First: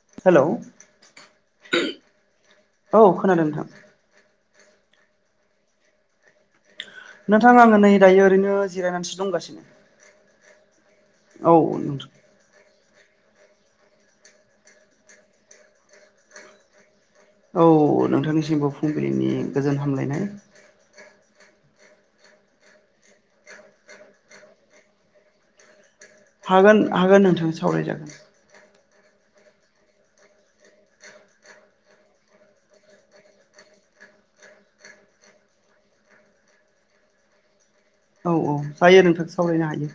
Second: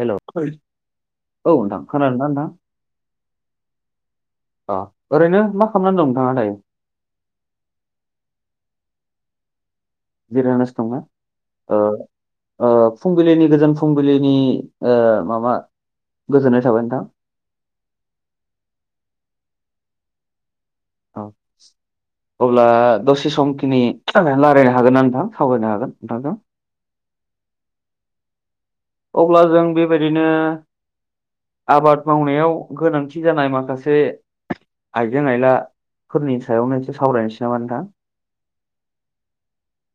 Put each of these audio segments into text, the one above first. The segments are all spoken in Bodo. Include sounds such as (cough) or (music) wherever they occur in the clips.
हेल' औ हेलौ नोंथां खोनादों दा नोंथां। औ खोनादों नोंथां अ ओरैनो मा खालामनानै दं नोंथाङा दायो। नोंथां आङो नै दायो ओरैनो जिरायनानैसो दंगासिनो। जिरायना सो दं ना। औ नोंथां ओ फुंबिलिनि गोजोन फुंबिलिनि माबा ओ गोजोननाय थाबाय नोंथां। औ नोंथांनिसिमबो फुंबिलिनि गोजोन हामलायनाय औ। अब्ला दसे समखिनि रायल्लायनो हागोन ना नोंथां सावरायनो हागोन नोंथांजों। हागोन हागोन नोंथां सावरायजागोन। अब्ला जों बेबायदिनो आबाद मावनायाव गोनांथि जानाय माखासे आइजें आइलाफोरनि सायावनो एसे सावरायनोसै नामा नोंथां? औ औ जायो नोंथां सावरायनो हायो।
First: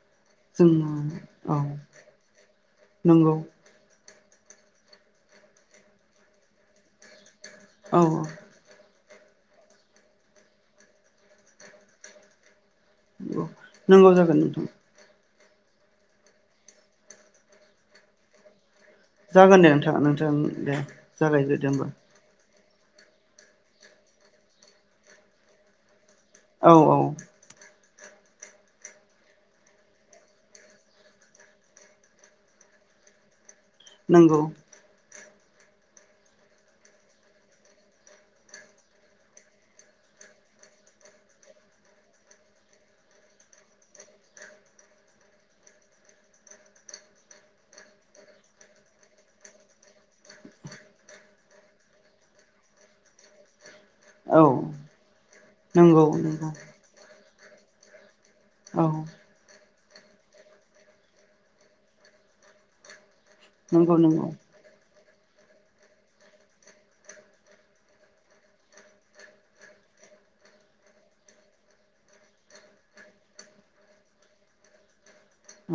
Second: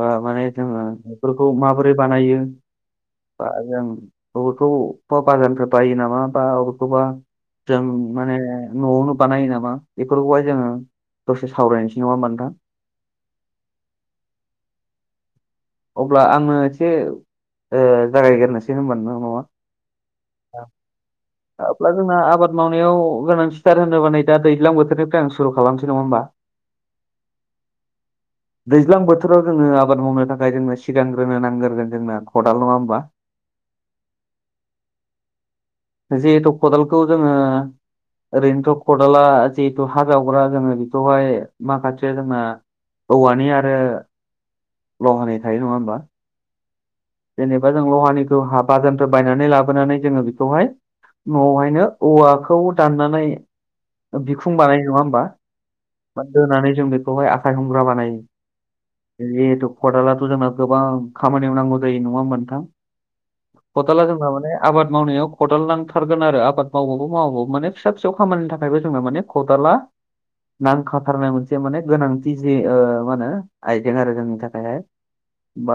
ओ माने जोङो बेफोरखौ औ माबोरै बानायो। नंगौ। आरो आं बबेखौबबा बाजारनिफ्राय बायो नामा बा बबेखौबा जों औ औ माने न'आवनो बानायो नामा बेफोरखौहाय जोङो दसे सावरायनोसै नङा होमबा नोंथां? औ नांगौ जागोन नोंथां। अब्ला आङो एसे ओ जागायगिरनोसै होनबा नङा जागोन दे नोंथाङा नोंथां दे जागायग्रोदो होमबा अब्ला जोंना आबाद मावनायाव गोनांथिथार होनोब नाय दा दैज्लां बोथोरनिफ्राय आं सुरु खालामनोसै नङा होमबा? औ औ (inaudible) दैज्लां बोथोराव जोङो आबाद मावनो थाखाय जोंनो सिगांग्रोनो नांग्रोगोन जोंना खदाल नङा होमबा। नंगौ। जिहेतु खदालखौ जोङो ओरैनोथ' खदाला जिहेथु हाजावग्रा जोङो बेखौहाय माखासे जोंना औवानि आरो लहानि थायो नङा होमबा। जेनेबा जों लहानिखौ हा बाजानफ्राय बायनानै लाबोनानै जोङो बेखौहाय न'आवहायनो औवाखौ दाननानै औ बिखुं बानायो नङा होमबा नंगौ नंगौ दोनानै जों बेखौहाय आखाइ हमग्रा बानायो। औ जिहेथु खदालाथ' जोंना गोबां खामानियाव नांगौ जायो नङा नोंथां? नंगौ खदाला नंगौ जोंना माने आबाद मावनायाव खदाल नांथारगोन आरो आबाद मावबाबो मावाबाबो माने फिसा फिसौ खामानिनि थाखायबो जोङो माने खथाला नांखाथारनाय मोनसे माने गोनांथि जि मा होनो आइजें आरो जोंनि थाखायहाय।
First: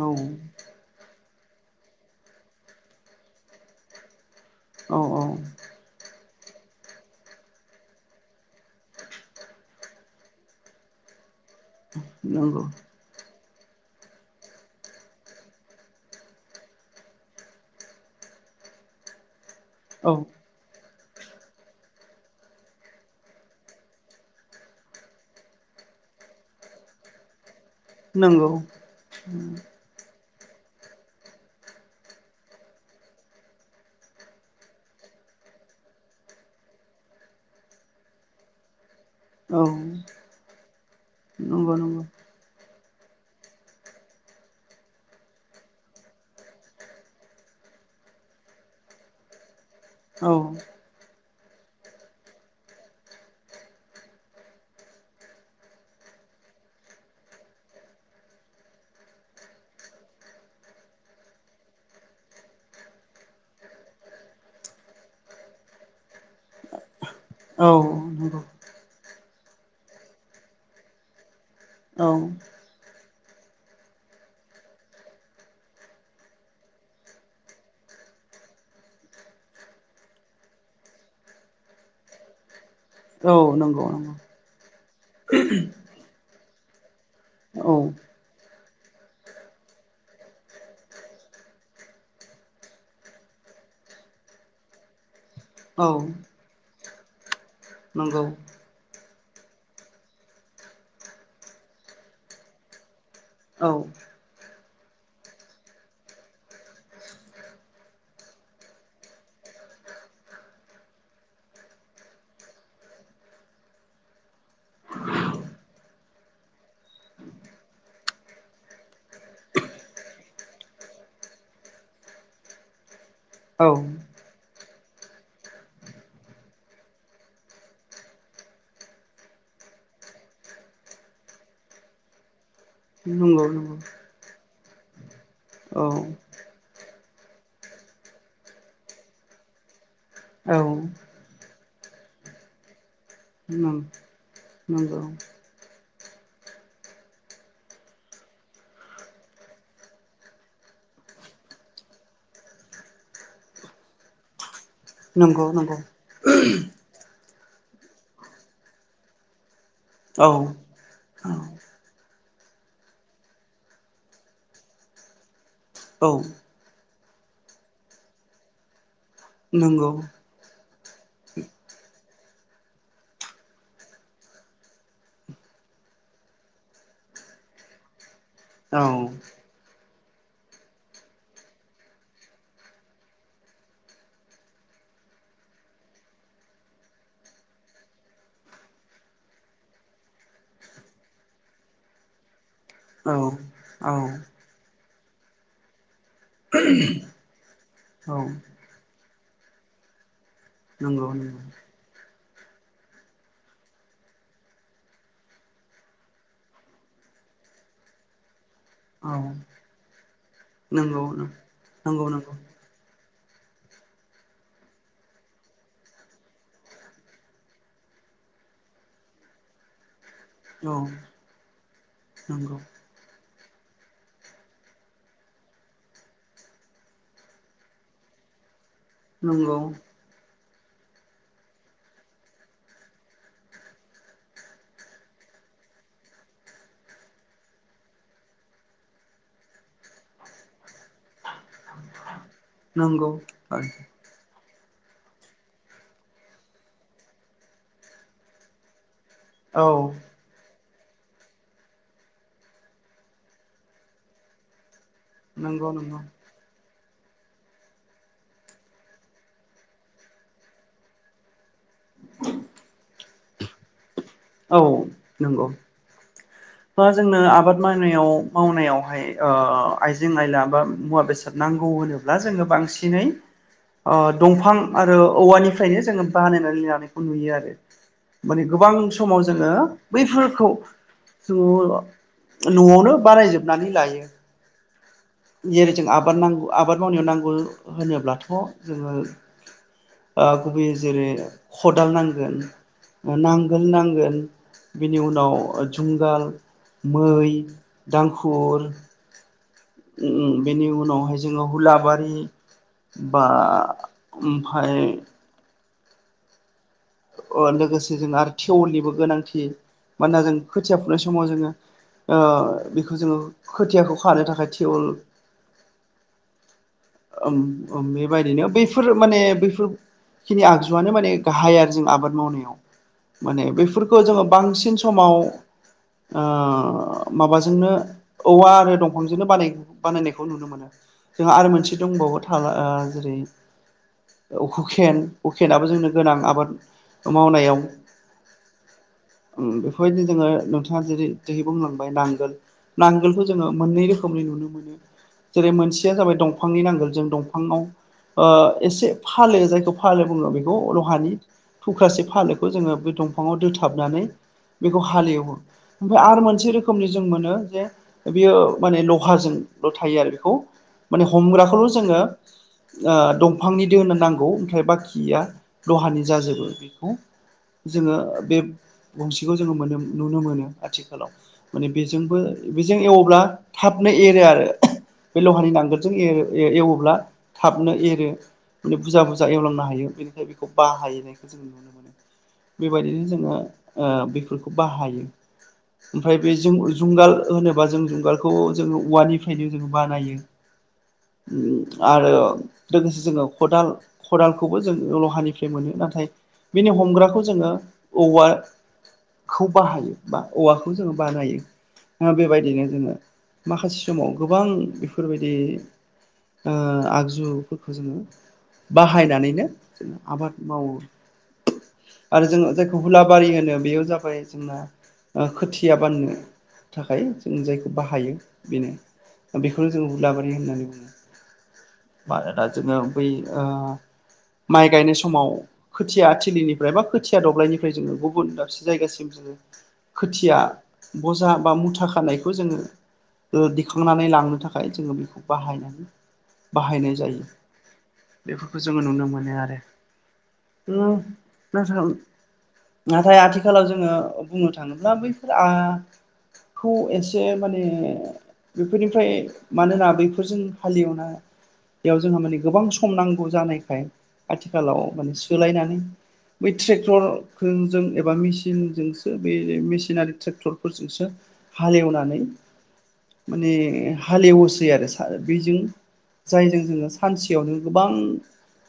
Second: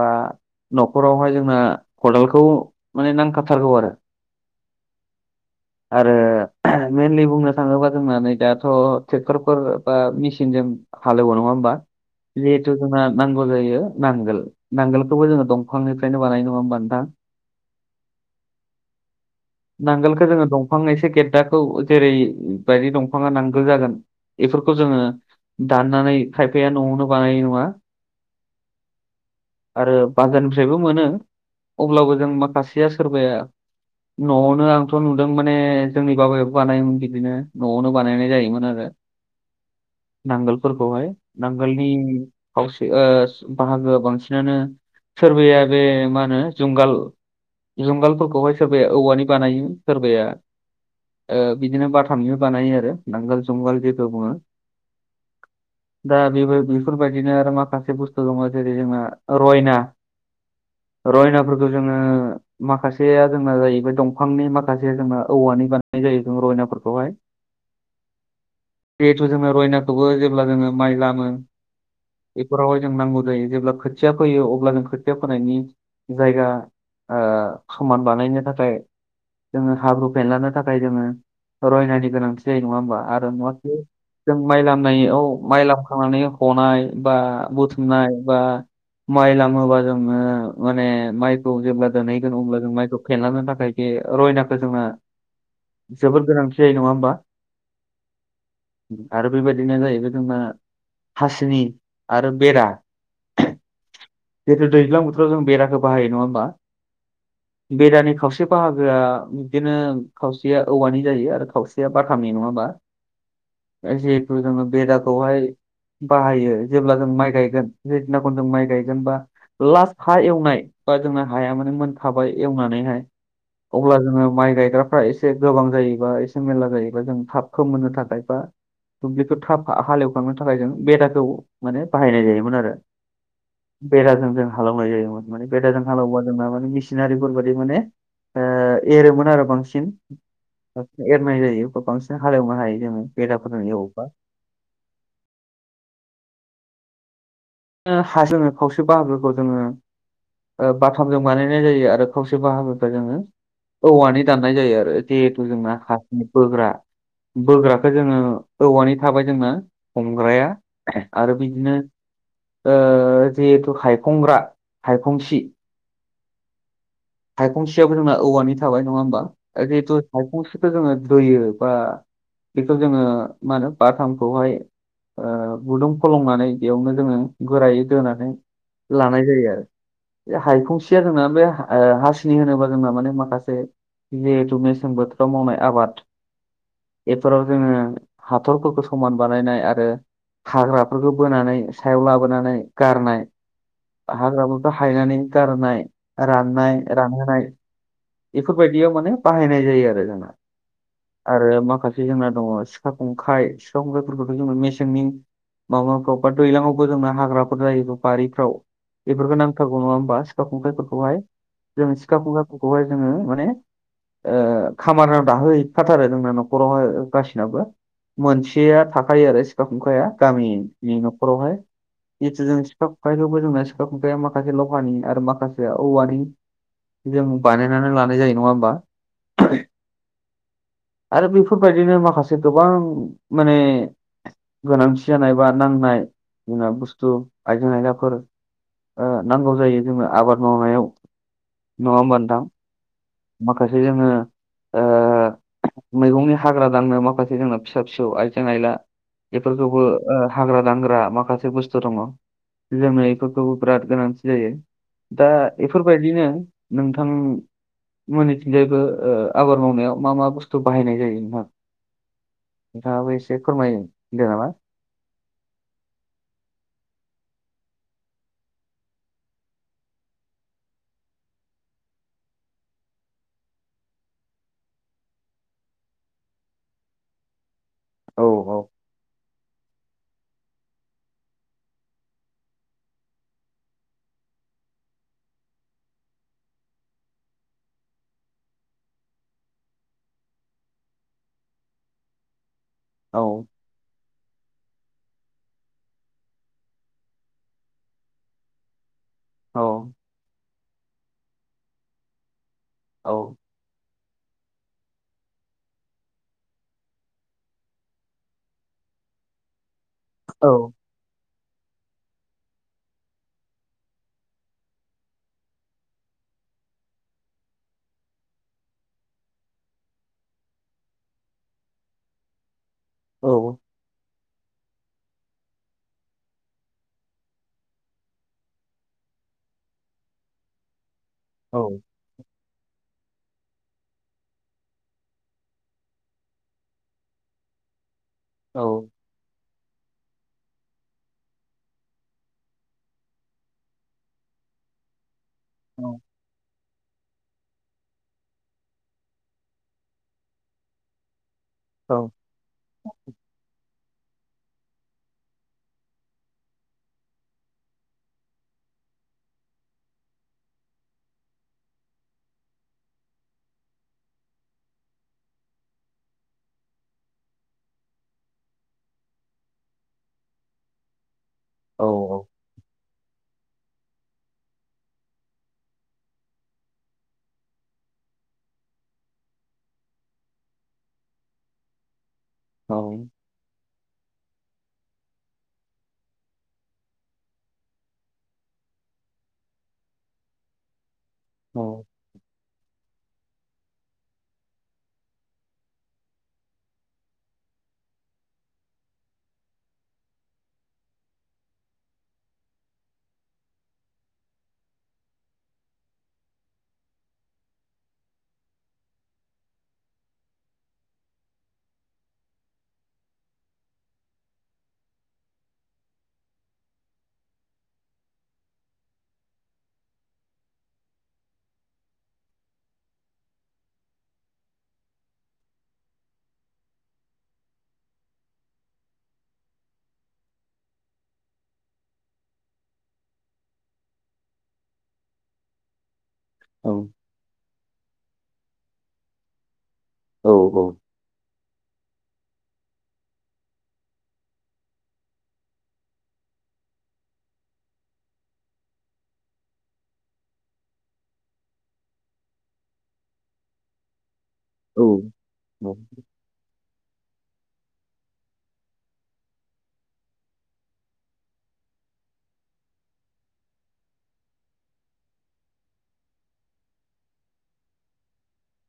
औ न'खरावहाय जोंना खदालखौ माने नांखाथारगौ आरो। औ औ आरो मइेनलि बुंनो थाङोबा जों नै दाथ' ट्रेक्टरफोर बा मेसिनजों हालेवो नङा होमबा? नंगौ जिहेथु जोंना नांगौ जायो नांगोल नांगोलखौबो जोङो दं फांनिफ्रायनो बानाय नङा होमबा नोंथां? औ नांगोलखो जोङो दंफां एसे गेद्दाखौ जेरैबायायदि दंफाङा नांगोल जागोन बेफोरखौ जोङो दाननानै खायफाया न'आवनो बानायनाय नङा नंगौ आरो बांगोन निफ्रायबो मोनो अब्लाबो जों माखासेया सोरबाया न'आवनो आंथ' नुदों माने जोंनि बाबायाबो बानायोमोन बिदिनो न'आवनो बानायनाय जायोमोन आरो। औ नांगोलफोरहाय नंगौ नांगोलनि नंगौ खावसे ओ बाहागोआ बांसिनानो सोरबाया बे मा होनो जुंगाल जुंगालफोरखौहाय सोरबाया औवानि बानायो सोरबाया औ ओ बिदिनो बाथामनिबो बानायो आरो नांगोल जुंगाल जेखौ बुङो दा बेबो बेफोरबायदिनो आरो माखासे बुस्थु दङ जेरै जोंना रयना रयनाफोरखौ जोङो माखासेया जोंना जाहैबाय दंफांनि माखासे जोंना औवानि बानायनाय जायो जों रयनाफोरखौहाय। औ नं जिहेथु जोङो रयनाखौबो जेब्ला जोङो माइ लामो औ बेफोरावहाय जों नांगौ जायो जेब्ला खोथिया फैयो अब्ला जों खोथिया फोनायनि जायगा ओ समान बानायनो थाखाय जोङो हाब्रु फेनलानो थाखाय जोङो रयनानि गोनांथि जायो नङा होमबा आरो औ नङाखि नंगौ नंगौ जों माइ लामनायाव माइ लामखांनानै हनाय बा औ बुथुमनाय बा माइ लामोबा जोङो माने माइखौ जेब्ला दोनहैगोन अब्ला जों माइखौ फेनलांनो थाखाय ज रयनाखौ जोंना औ जोबोद गोनांथि जायो नङा होमबा? नंगौ आरो बे बायदिनो जाहैबाय जोंबना हासिनि आरो बेरा औ। जिहेथु दैज्लां बोथोराव जों बेराखौ बाहायो नङा होमबा। बेरानि खावसे बाहागोआ बिदिनो खावसेया औवानि जायो आरो खावसेया बाथामनि नङा होनबा। ए बेेदाखौहाय बाहायो जेब्ला जों माइ गायगोन जै दिनाखन जों माइ गायगोन बा लास्ट हा एवनाय बा जोंना हाया माने मोनखाबाय एवनानैहाय। औ अब्ला जोङो माइ गायग्राफ्रा एसे गोबां जायोबा एसे मेरला जायोब्ला जों थाबखौ मोननो थाखाय बा दुब्लिखौ थाब हालेवखांनो थाखाय जों बेदाखौ माने बाहायनाय जायोमोन आरो। नंगौ नंगौ बेराजों जों हालौनाय जायोमोन माने औ बेराजों हालेबा जोंना माने मिसिनारिफोर बायदि माने ओ एरोमोन आरो बांसिन। औ बांसिन एरनाय जायो बांसिन हालेवनो हायो जोङो बेराफोरजों एवबा नंगौ। हा जोङो खावसे बाहागोखौ जोङो बाथामजों बानायनाय जायो आरो खावसे बाहागोखौ जोङो औवानि दाननाय जायो आरो। नंगौ जिहेथु जोंना नंगौ हारसिं बोग्रा बोग्राखौ जोङो औवानि थाबाय जोंना औ हमग्राया औ आरो बिदिनो जिहेतु हायखंग्रा हायखंसि औ। हायखंसियाबो जोंना औवानि थाबाय नङा होमबा। नंगौ जिहेतु हायखंसिखौ जोङो दोयो बा बेखौ जोङो मा होनो बाथामखौहाय गुदुं फलंनानै बेयावनो जोङो गोरायै दोनानै औ औ लानाय जायो आरो। बे हायखंसिया जोंना बे हासिनि होनोबा जोंना माने माखासे जिहेथु मेसें बोथोराव मावनाय आबाद बेफोराव जोङो हाथरफोरखौ समान बानायनाय आरो हाग्राफोरखौ बोनानै सायाव लाबोनानै औ गारनाय औ हाग्राफोरखौफोरखौ हायनानै गारनाय राननाय रानहोनाय बेफोरबायदियाव माने बाहायनाय जायो आरो जोंहा नंगौ नंगौ आरो माखासे जोंना दङ सिखा खंखाय सिखा खंखायफोरखौथ' जों मेसेंनि माबाफ्राव बा दैज्लाङावबो जोंना हाग्राफोर जायोब्ला बारिफ्राव औ बेफोरखौ नांथारौ नङा होमबा सिखा नंगौ नंगौ खंथायाइफोरखौहाय जों नंगौ सिखा खुंखाइफोरखौहाय जोङो माने खामारनियाव दाहो हैफाथारो नोंना न'खरावहाय गासिनावबो। मोनसेया थाखायो आरो सिखा खुंखाया औ गामिनि न'खरावहाय जितु जों नंगौ सिखा खुंखाइखौबो जोंना सिखा खुंखाइया माखासे लहानि आरो माखासे औवानि जों बानायनानै लानाय जायो नङा होमबा। नंगौ। आरो बेफोरबायदिनो माखासे गोबां माने गोनांथि जानाय बा नांनाय जोंना बुस्थु आइजें-आइलाफोर नांगौ जायो जोंनो आबाद मावनायाव नङा होनबा नोंथां। नंगौ। औ माखासे जोङो ओ मैगंनि हाग्रा दांनो माखासे जोंना फिसा फिसौ आइजें आइला बेफोरखौबो नंगौ हाग्रा दांग्रा माखासे बुस्थु दङ। जोंनो बेफोरखौबो बिराद गोनांथि जायो। दा नंगौ बेफोरबायदिनो नोंथां मोनैथिंजायबो आबाद मावनायाव मा मा बुस्थु बाहायनाय जायो नोंथां? नोंथाङाबो एसे फोरमाय होनदो नामा? औ नंगौ। बा जोंनो आबाद मावनायाव मावनायावहाय ओ आइजें आयला बा मुवा बेसाद नांगौ होनोब्ला ला जोङो बांसिनै ओ दंफां आरो औवानिफ्रायनो जोङो बानायनानै लानायखौ नुयो आरो औ माने गोबां समाव जोङो बैफोरखौ जोङो न'आवनो बारायजोबनानै लायो जेरै जों आबाद नांगौ आबाद मावनायाव नांगौ होनोब्लाथ' जोङो गुबैयै जेरै खदाल नांगोन, औ नांगोन नांगोन। बिनि उनाव जुंगाल, मै, दांखुर, बेनि उनावहाय जोङो हुलाबारि, औ बा ओमफ्राय लोगोसे जों आरो थेवलनिबो गोनांथि मानोना जों औ खोथिया फबनाय समाव जोङो ओ बेखौ जोङो खोथियाखौ खानो थाखाय थिवल (unintelligible) ओ ओम बेबायदिनो बैफोर माने बैफोरखिनि आगजुआनो माने गाहाय आरो आबाद मावनायाव माने औ बेफोरखौ जोङो बांसिन समाव ओ माबाजोंनो औवा आरो दंफांजोंनो बानायो बानायनायखौ नुनो मोनो जोंहा आरो औ मोनसे दंबावो ओ जेरै हुखेन हुखेनाबो जोंनो गोनां आबाद मावनायाव औ बेफोरबायदिनो जोङो नोंथाङा जेरै दायो बुंलांबाय नांगोल नांगोलखौ जोङो मोननै रोखोमनि नुनो मोनो जेरै औ मोनसेया जाबाय दंफां दंफांनि नांगोल जों दंफाङाव ओ एसे फालो जायखौ फाल बुङो बेखौ लहानि औ थुख्रासे फालोखौ जोङो बे दंफाङाव दोथाबनानै बेखौ हालेवो ओमफ्राय आरो मोनसे रोखोमनि जों मोनो जे बियो माने लहाजोंल' थायो आरो बेखौ माने हमग्राखौल' जोङो ओ दंफांनि दोहोनो नांगौ ओमफ्राय बाखिया लहानि जाजोबो बेखौ जोङो बे गंसेखौ जोङो मोनो नुनो मोनो आथिखालाव माने बेजोंबो बेजों एवब्ला थाबनो एरो आरो बे लहानि नांगोलजों ए-एवोब्ला थाबनो एरो माने बुरजा बुरजा एवलांनो हायो बेनिखाय बेखौ बाहायो जों नुनो मोनो औ बेबायदिनो जोङो ओ बेफोरखौ बाहायो ओमफ्राय बे जों जुंगाल होनोबा जों जुंगालखौ जोङो औवानिफ्रायनो जों बानायो (inaudible) आरो लोगोसे जोङो खदाल खदालखौबो जों लहानिफ्राय मोनो नाथाय बिनि हमग्राखौ जोङो औवा खौ बाहायो बा औवाखौ जोङो बानायो बेबायदिनो जोङो माखासे समाव गोबां बेफोरबायदि ओ आगजुफोरखौ जोङो बाहायनानैनो जों आबाद मावो आरो जोङो जायखौ हुलाबारि होनो बेयो जाबाय जोंना खोथिया बाननो थाखाय जों जायखौ बाहायो बेनो बेखौनो जों हुलाबारि होननानै बुङो बा दा जोङो बै ओ माइ गायनाय समाव खोथियाथिलिनिफ्राय बा खोथिया दब्लायनिफ्राय जोङो गुबुन दाबसे जायगासिम जोङो खोथिया बजा बा मुथा खानायखौ जोङो दिखांनानै लांनो थाखाय जोङो बेखौ बाहायनानै औ बाहायनाय जायो बेफोरखौ जोङो नुनो मोनो आरो औ औ मा खालामदों नाथाय आथिखालाव जोङो बुंनो थाङोब्ला बैफोर ओ खौ एसे माने बेफोरनिफ्राय मानोना बैफोरजों हालेवना बेयाव जोंहा माने गोबां सम नांगौ जानायखाय औ आथिखालाव माने सोलायनानै बै ट्रेक्टर जों एबा मेसिनजोंसो बे मेसिनारि ट्रेक्टरफोरजोंसो हालेवनानै माने हालेवोसै आरो बेजों जायजों जोङो सानसेयावनो गोबां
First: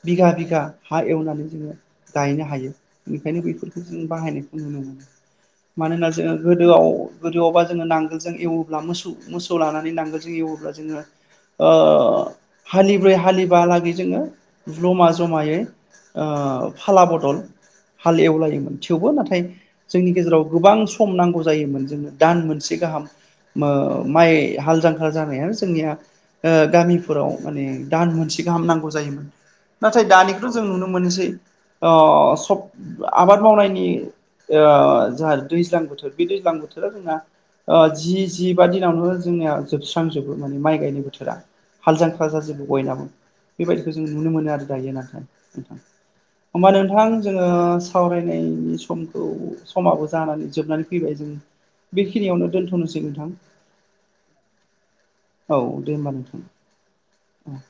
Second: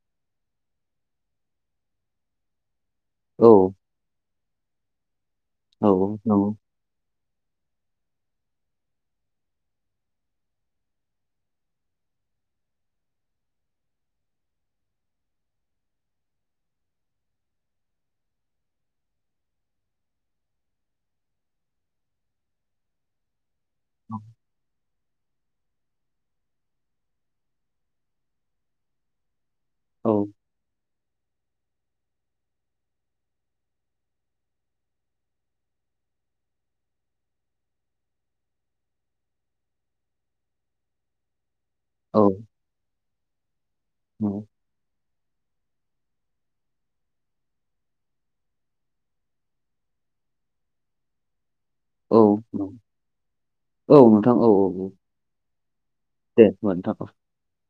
बिघा बिघा हा एवनानै जोङो गायनो हायो ओंखायनो बेफोरखौ जों बाहायनायखौ नुनो मोनो मानोना जोङो गोदोआव गोदोआवबा जोङो नांगोलजों एवोब्ला मोसौ मोसौ लानानै नांगोलजों एवोब्ला जोङो ओ हालिब्रै हालिबालागै जोङो जमा जमायै ओ फाला बदल हाल एवलायोमोन थेवबो नाथाय जोंनि गेजेराव गोबां सम नांगौ जायोमोन जोंनो दान मोनसे गाहाम ओ माइ हाल जांख्रा जानायानो जोंनिया ओ गामिफोराव माने दान मोनसे गाहाम नांगौ जायोमोन नाथाय दानिखौथ' जों नुनो मोनो मोनसै सब आबाद मावनायनि ओ जोंहा दैज्लां बोथोर बे दैज्लां बोथोराव जोंना ओ जि जिबा दिनावनो जोंनिया जोबस्रांजोबो माने माइ गायनाय बोथोरा हाल जां खारा जाजोबो बयनाबो बेबायदिखौ जों नुनो मोनो आरो दायो नाथाय नोंथां (unintelligible) होमबा नोंथां जोङो सावरायनायनि समखौ समाबो जानानै जोबनानै फैबाय जों बेखिनियावनो दोन्थ'नोसै नोंथां औ नोंथां औ औ औ औ दे होमबा दे नोंथां होनबा नोंथां औ औ